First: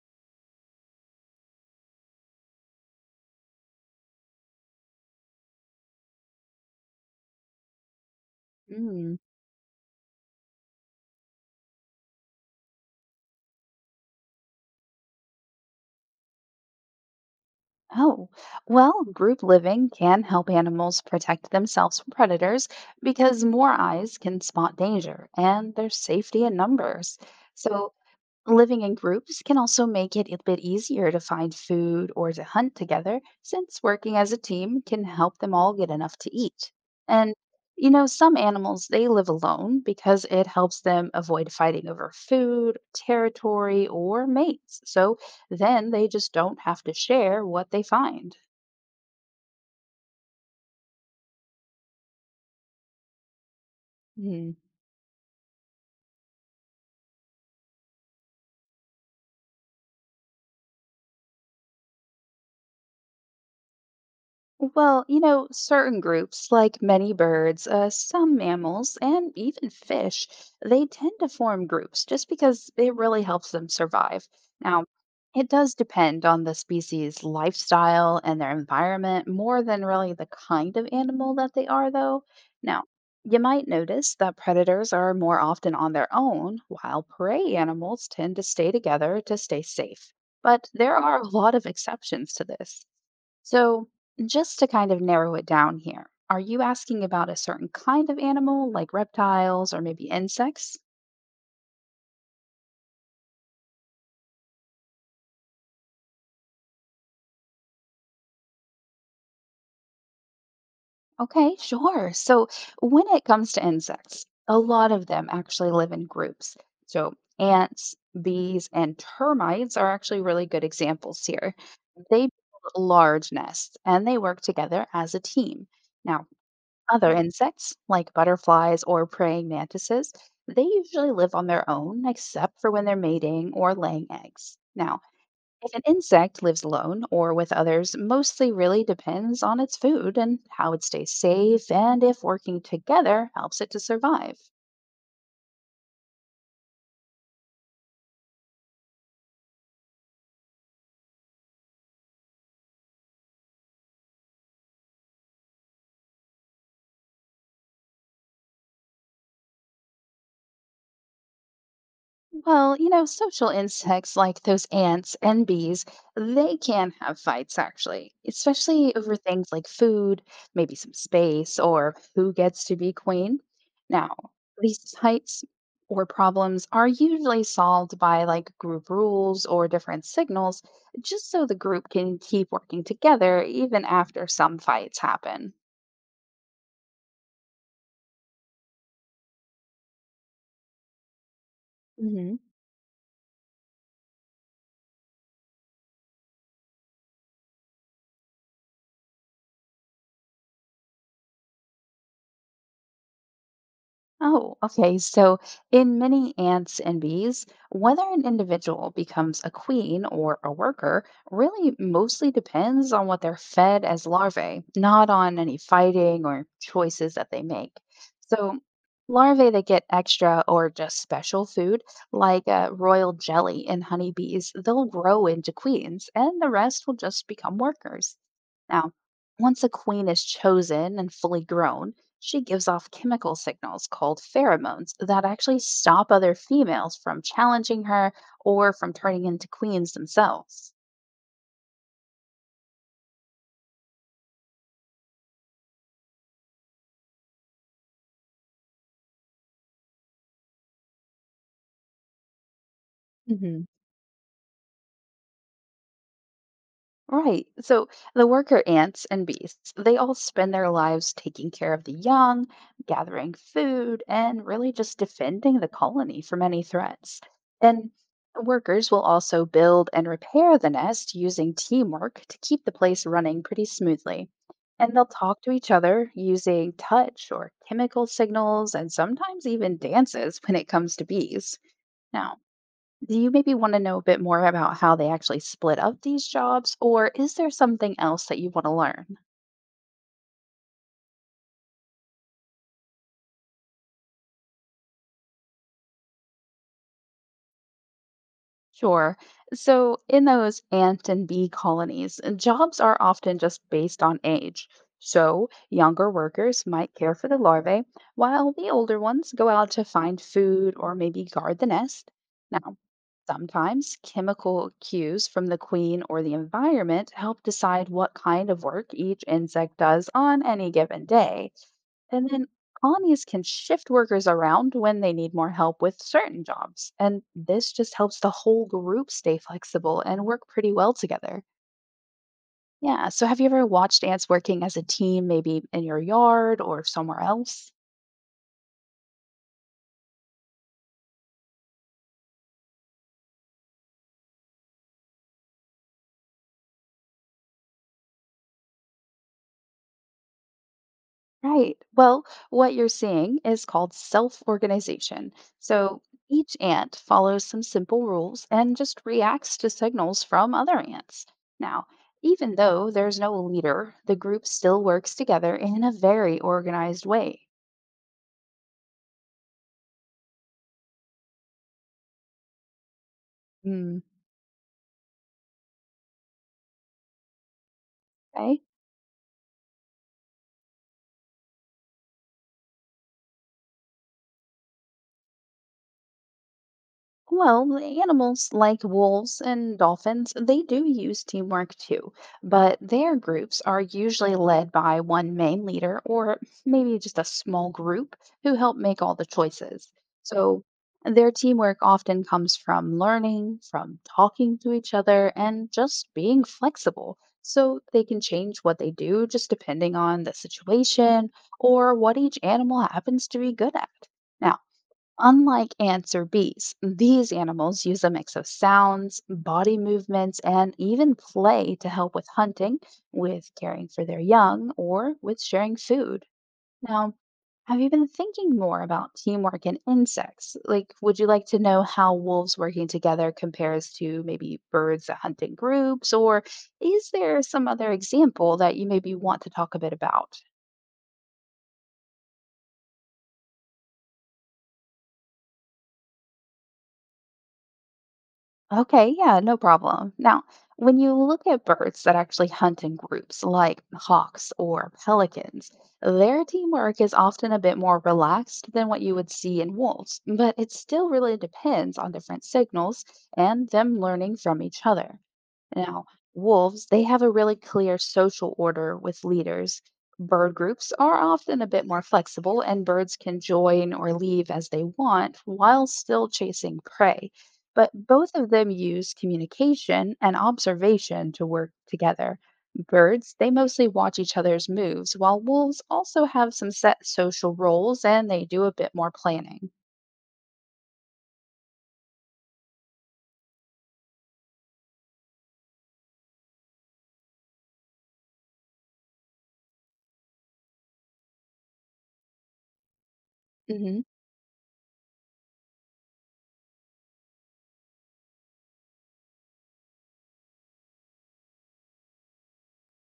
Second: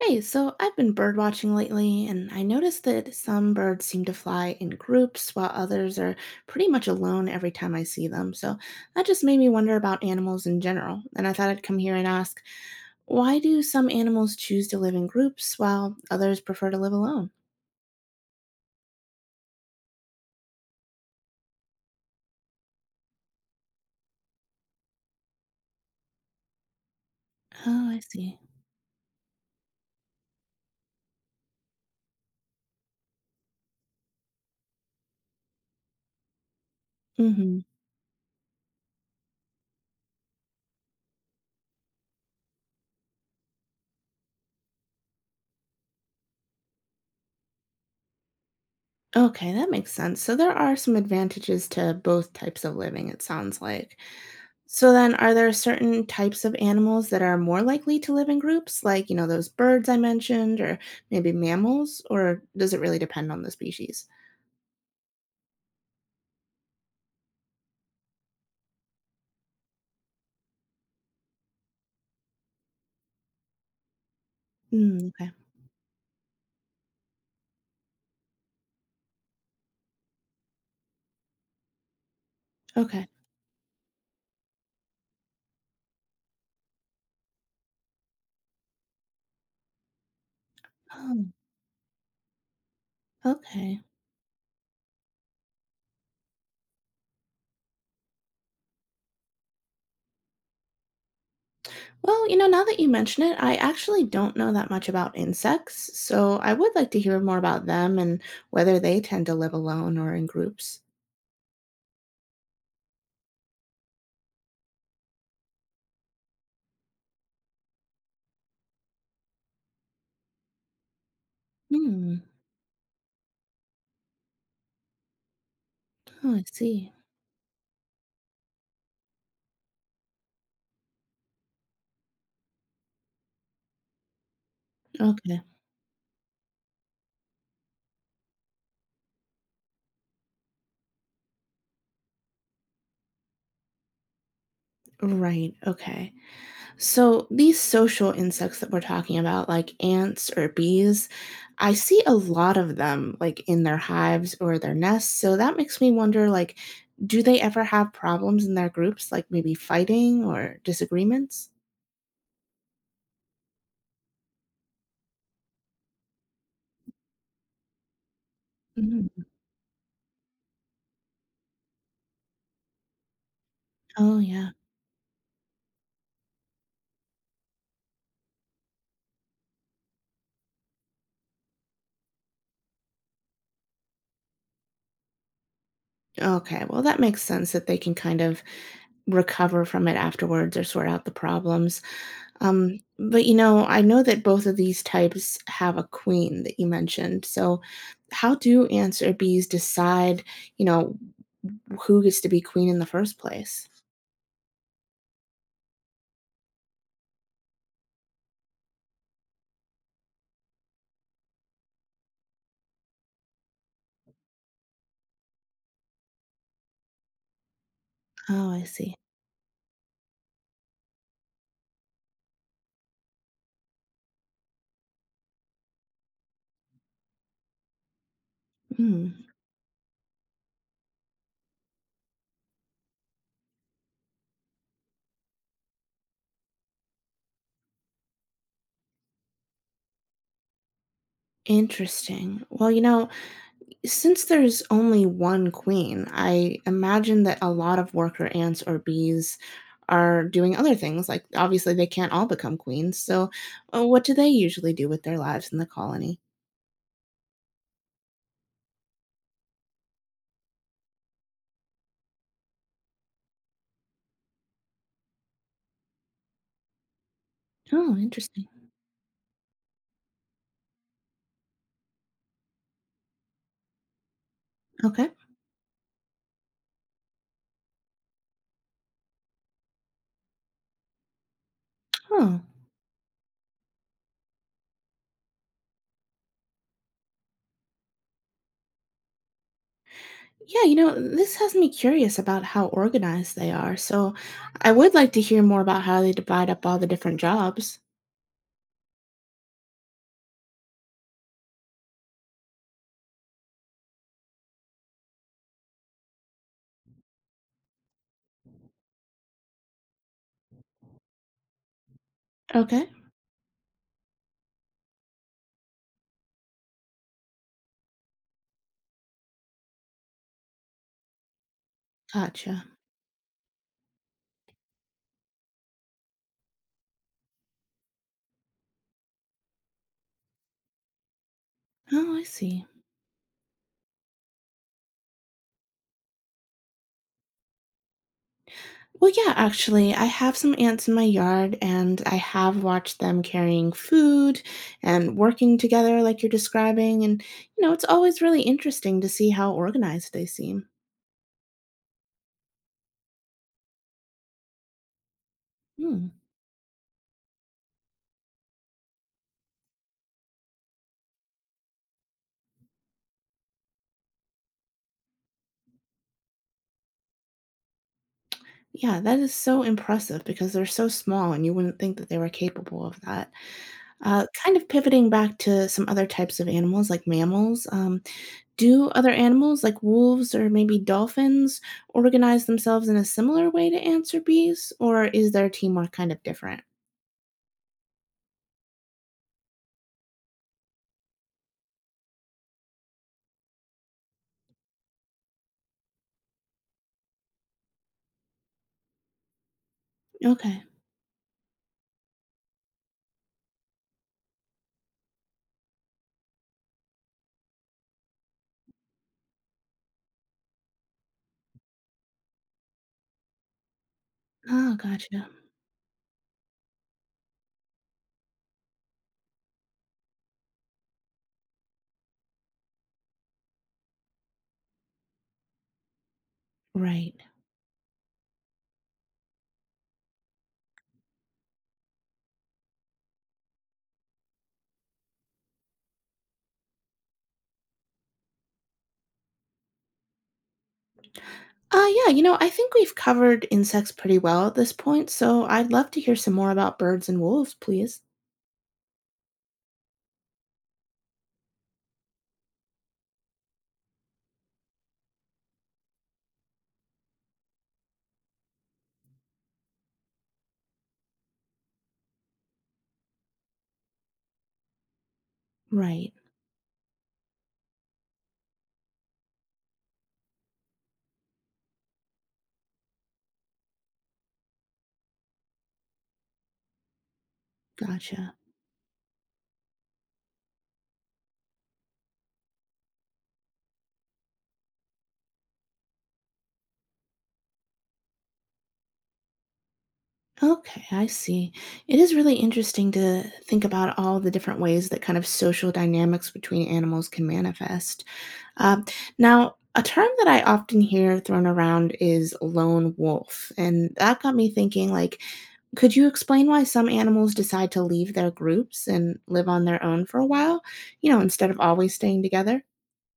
Hey, so I've been bird watching lately, and I noticed that some birds seem to fly in groups while others are pretty much alone every time I see them. So that Mm. just made me wonder about animals in general. And I thought I'd come here and ask, why do some animals choose to live in groups while others prefer to live alone? Oh, well, group living can help animals protect themselves from predators because more eyes can spot danger and there's safety in numbers. Oh, So, I see. living in groups can also make it a bit easier to find food or to hunt together, since working as a team can help them all get enough to eat. And, Mm-hmm. Some animals, they live alone because it helps them avoid fighting over food, territory, or mates. So then they just don't have to share what they find. Okay, that makes sense. So there are some advantages to both types of living, it sounds like. So then, are there certain types of animals that are more likely to live in groups, like, those birds I mentioned, or maybe mammals, or does it really depend on the species? Well, certain groups, like many birds, some mammals, and even fish, they tend to form groups just because it really helps them survive. Now, Mm, okay. it does depend on the species' lifestyle and their environment more than really the kind of animal that they are, though. Now, Okay. you might notice that predators are more often on their own, while prey animals tend to stay together to stay safe. But there are Oh, a lot of exceptions to this. okay. So, just to kind of narrow it down here, are you asking about a certain kind of animal, like reptiles or maybe insects? Well, now that you mention it, I actually don't know that much about insects, so I would like to hear more about them and whether they tend to live alone or in groups. Okay, sure. So, when it comes to insects, a lot of them actually live in groups. So, ants, bees, and termites are actually really good examples here. Hmm. They build large nests and they work together as a team. Now, Oh, I see. other insects, like butterflies or praying mantises, they usually live on their own except for when they're mating or laying eggs. Now, Okay. if an insect lives alone or with others, mostly really depends on its food and how it stays safe and if working together helps it to survive. Right. Okay. So, these social insects that we're talking about, like ants or bees, I see a lot of them like in their hives or their nests. So that makes me wonder like do they ever have problems in their groups like maybe fighting or disagreements? Well, social insects like those ants and bees, they can have fights actually, especially over Mhm. things like food, maybe some space, or who gets to be queen. Now, Oh yeah. these fights or problems are usually solved by like group rules or different signals, just so the group can keep working together even after some fights happen. Okay, well that makes sense that they can kind of recover from it afterwards or sort out the problems. Hmm. But I know that both of these types have a queen that you mentioned. So, how do answer bees decide, you know, who gets to be queen in the first place? Oh, okay. So, in many ants and bees, whether an individual becomes a queen or a worker really mostly depends on what they're fed as larvae, not on any fighting or choices that they make. Oh, So, I see. larvae that get extra or just special food, like royal jelly and honeybees, they'll grow into queens, and the rest will just become workers. Now, Hmm. once a queen is chosen and fully grown, she gives off chemical signals called pheromones that actually stop other females from challenging her or from turning into queens themselves. Interesting. Well, since there's only one queen, I imagine that a lot of worker ants or bees are doing other things. Like, obviously, they can't all become queens. So, what do they usually do with their lives in the colony? Right. So the worker ants and bees, they all spend their lives taking care of the young, gathering food, and really just defending the colony from any threats. And Oh, interesting. workers will also build and repair the nest using teamwork to keep the place running pretty smoothly. And they'll Okay. talk to each other using touch or chemical signals and sometimes even dances when it comes to bees. Now, Oh. do you maybe want to know a bit more about how they actually split up these jobs, or is there something else that you want to learn? Yeah, this has me curious about how organized they are. So I would like to hear more about how they divide up all the different jobs. Sure. So, in those ant and bee colonies, jobs are often just based on age. So, younger workers might care for the larvae, while the older ones go out to find food or maybe guard the nest. Now, Okay. sometimes chemical cues from the queen or the environment help decide what kind of work each insect does on any given day. And then Gotcha. colonies can shift workers around when they need more help with certain jobs. And this just helps the whole group stay flexible and work pretty well together. Oh, I see. Yeah. So, have you ever watched ants working as a team, maybe in your yard or somewhere else? Well, yeah, actually, I have some ants in my yard, and I have watched them carrying food and working together, like you're describing. And, it's always really interesting to see how organized they seem. Right. Well, what you're seeing is called self organization. So Hmm. each ant follows some simple rules and just reacts to signals from other ants. Now, even though there's no leader, the group still works together in a very organized way. Yeah, that is so impressive because they're so small, and you wouldn't think that they were capable of that. Hmm. Kind of pivoting back to some other types of animals like mammals, Okay. do other animals like wolves or maybe dolphins organize themselves in a similar way to answer bees, or is their teamwork kind of different? Well, the animals like wolves and dolphins, they do use teamwork too, but their groups are usually led by one main leader or maybe just a small group who help make all the choices. Okay. So their teamwork often comes from learning, from talking to each other, and just being flexible. So they can change what they do just depending on the situation or what each animal happens to be good at. Now, Oh, gotcha. unlike ants or bees, these animals use a mix of sounds, body movements, and even play to help with hunting, with caring for their young, or with sharing food. Right. Now, have you been thinking more about teamwork in insects? Like, would you like to know how wolves working together compares to maybe birds that hunt in groups? Or is there some other example that you maybe want to talk a bit about? Yeah, I think we've covered insects pretty well at this point, so I'd love to hear some more about birds and wolves, please. Okay, yeah, no problem. Now, when you look at birds that actually hunt in groups, like hawks or pelicans, their teamwork is often a bit more relaxed than what you would see in wolves, but it still really depends on different signals and them learning from each other. Now, Right. wolves, they have a really clear social order with leaders. Bird groups are often a bit more flexible, and birds can join or leave as they want while still chasing prey. But both Gotcha. of them use communication and observation to work together. Birds, they mostly watch each other's moves, while wolves also have some set social roles and they do a bit more planning. Okay, I see. It is really interesting to think about all the different ways that kind of social dynamics between animals can manifest. Uh, Now, a term that I often hear thrown around is lone wolf, and Mhm. that got me thinking like, could you explain why some animals decide to leave their groups and live on their own for a while, instead of always staying together?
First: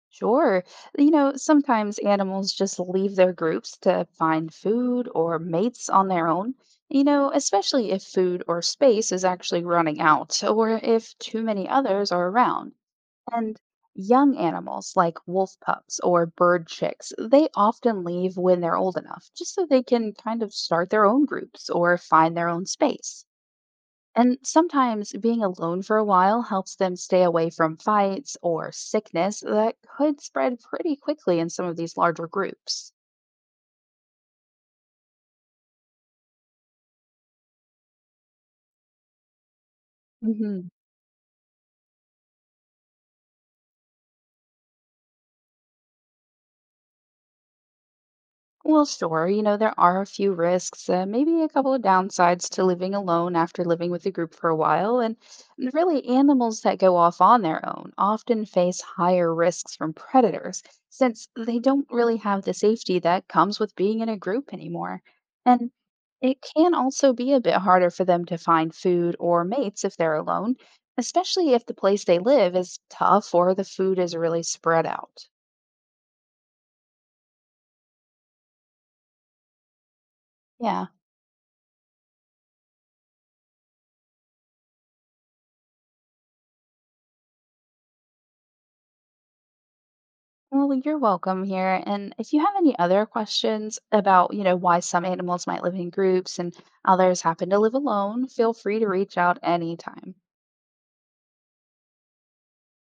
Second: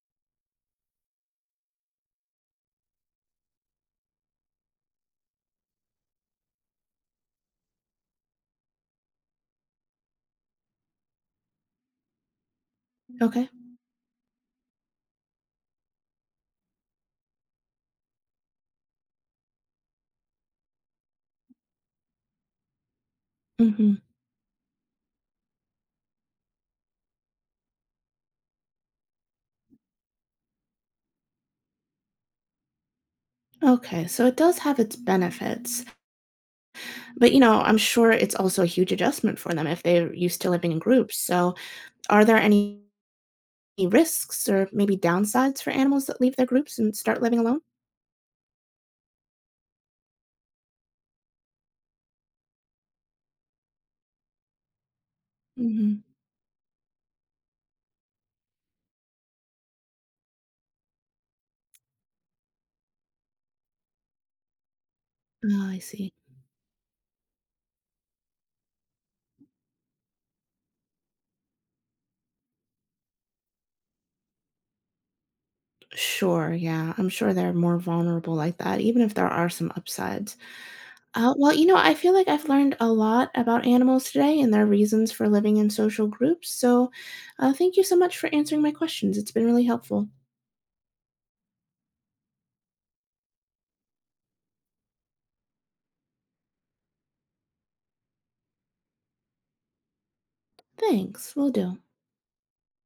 Sure. Sometimes animals just leave their groups to find food or mates on their own, especially if food or space is actually running out or if too many others are around. Okay. And young animals like wolf pups or bird chicks, they often leave when they're old enough, just so they can kind of start their own groups or find their own space. Hmm. And sometimes being alone for a while helps them stay away from fights or sickness that could spread pretty quickly in some of these larger groups. Okay, so it does have its benefits. But, I'm sure it's also a huge adjustment for them if they're used to Mhm. living in groups. So, are there any risks or maybe downsides for animals that leave their groups and start living alone? Well, sure. There are a few risks, maybe a couple of downsides to living alone after living with a group for a while. And Hmm. really, animals that go off on their own often face higher risks from predators since they don't really have the safety that comes with being in a group anymore. Oh, And I see. it can also be a bit harder for them to find food or mates if they're alone, especially if the place they live is tough or the food is really spread out. Sure, yeah. I'm sure they're more vulnerable like that, even if there are some upsides. Yeah. Well, I feel like I've learned a lot about animals today and their reasons for living in social groups. So, thank you so much for answering my questions. It's been really helpful. Well, you're welcome here. And if you have any other questions about, why some animals might live in groups and others happen to live alone, feel free to reach out anytime. Thanks. Will do.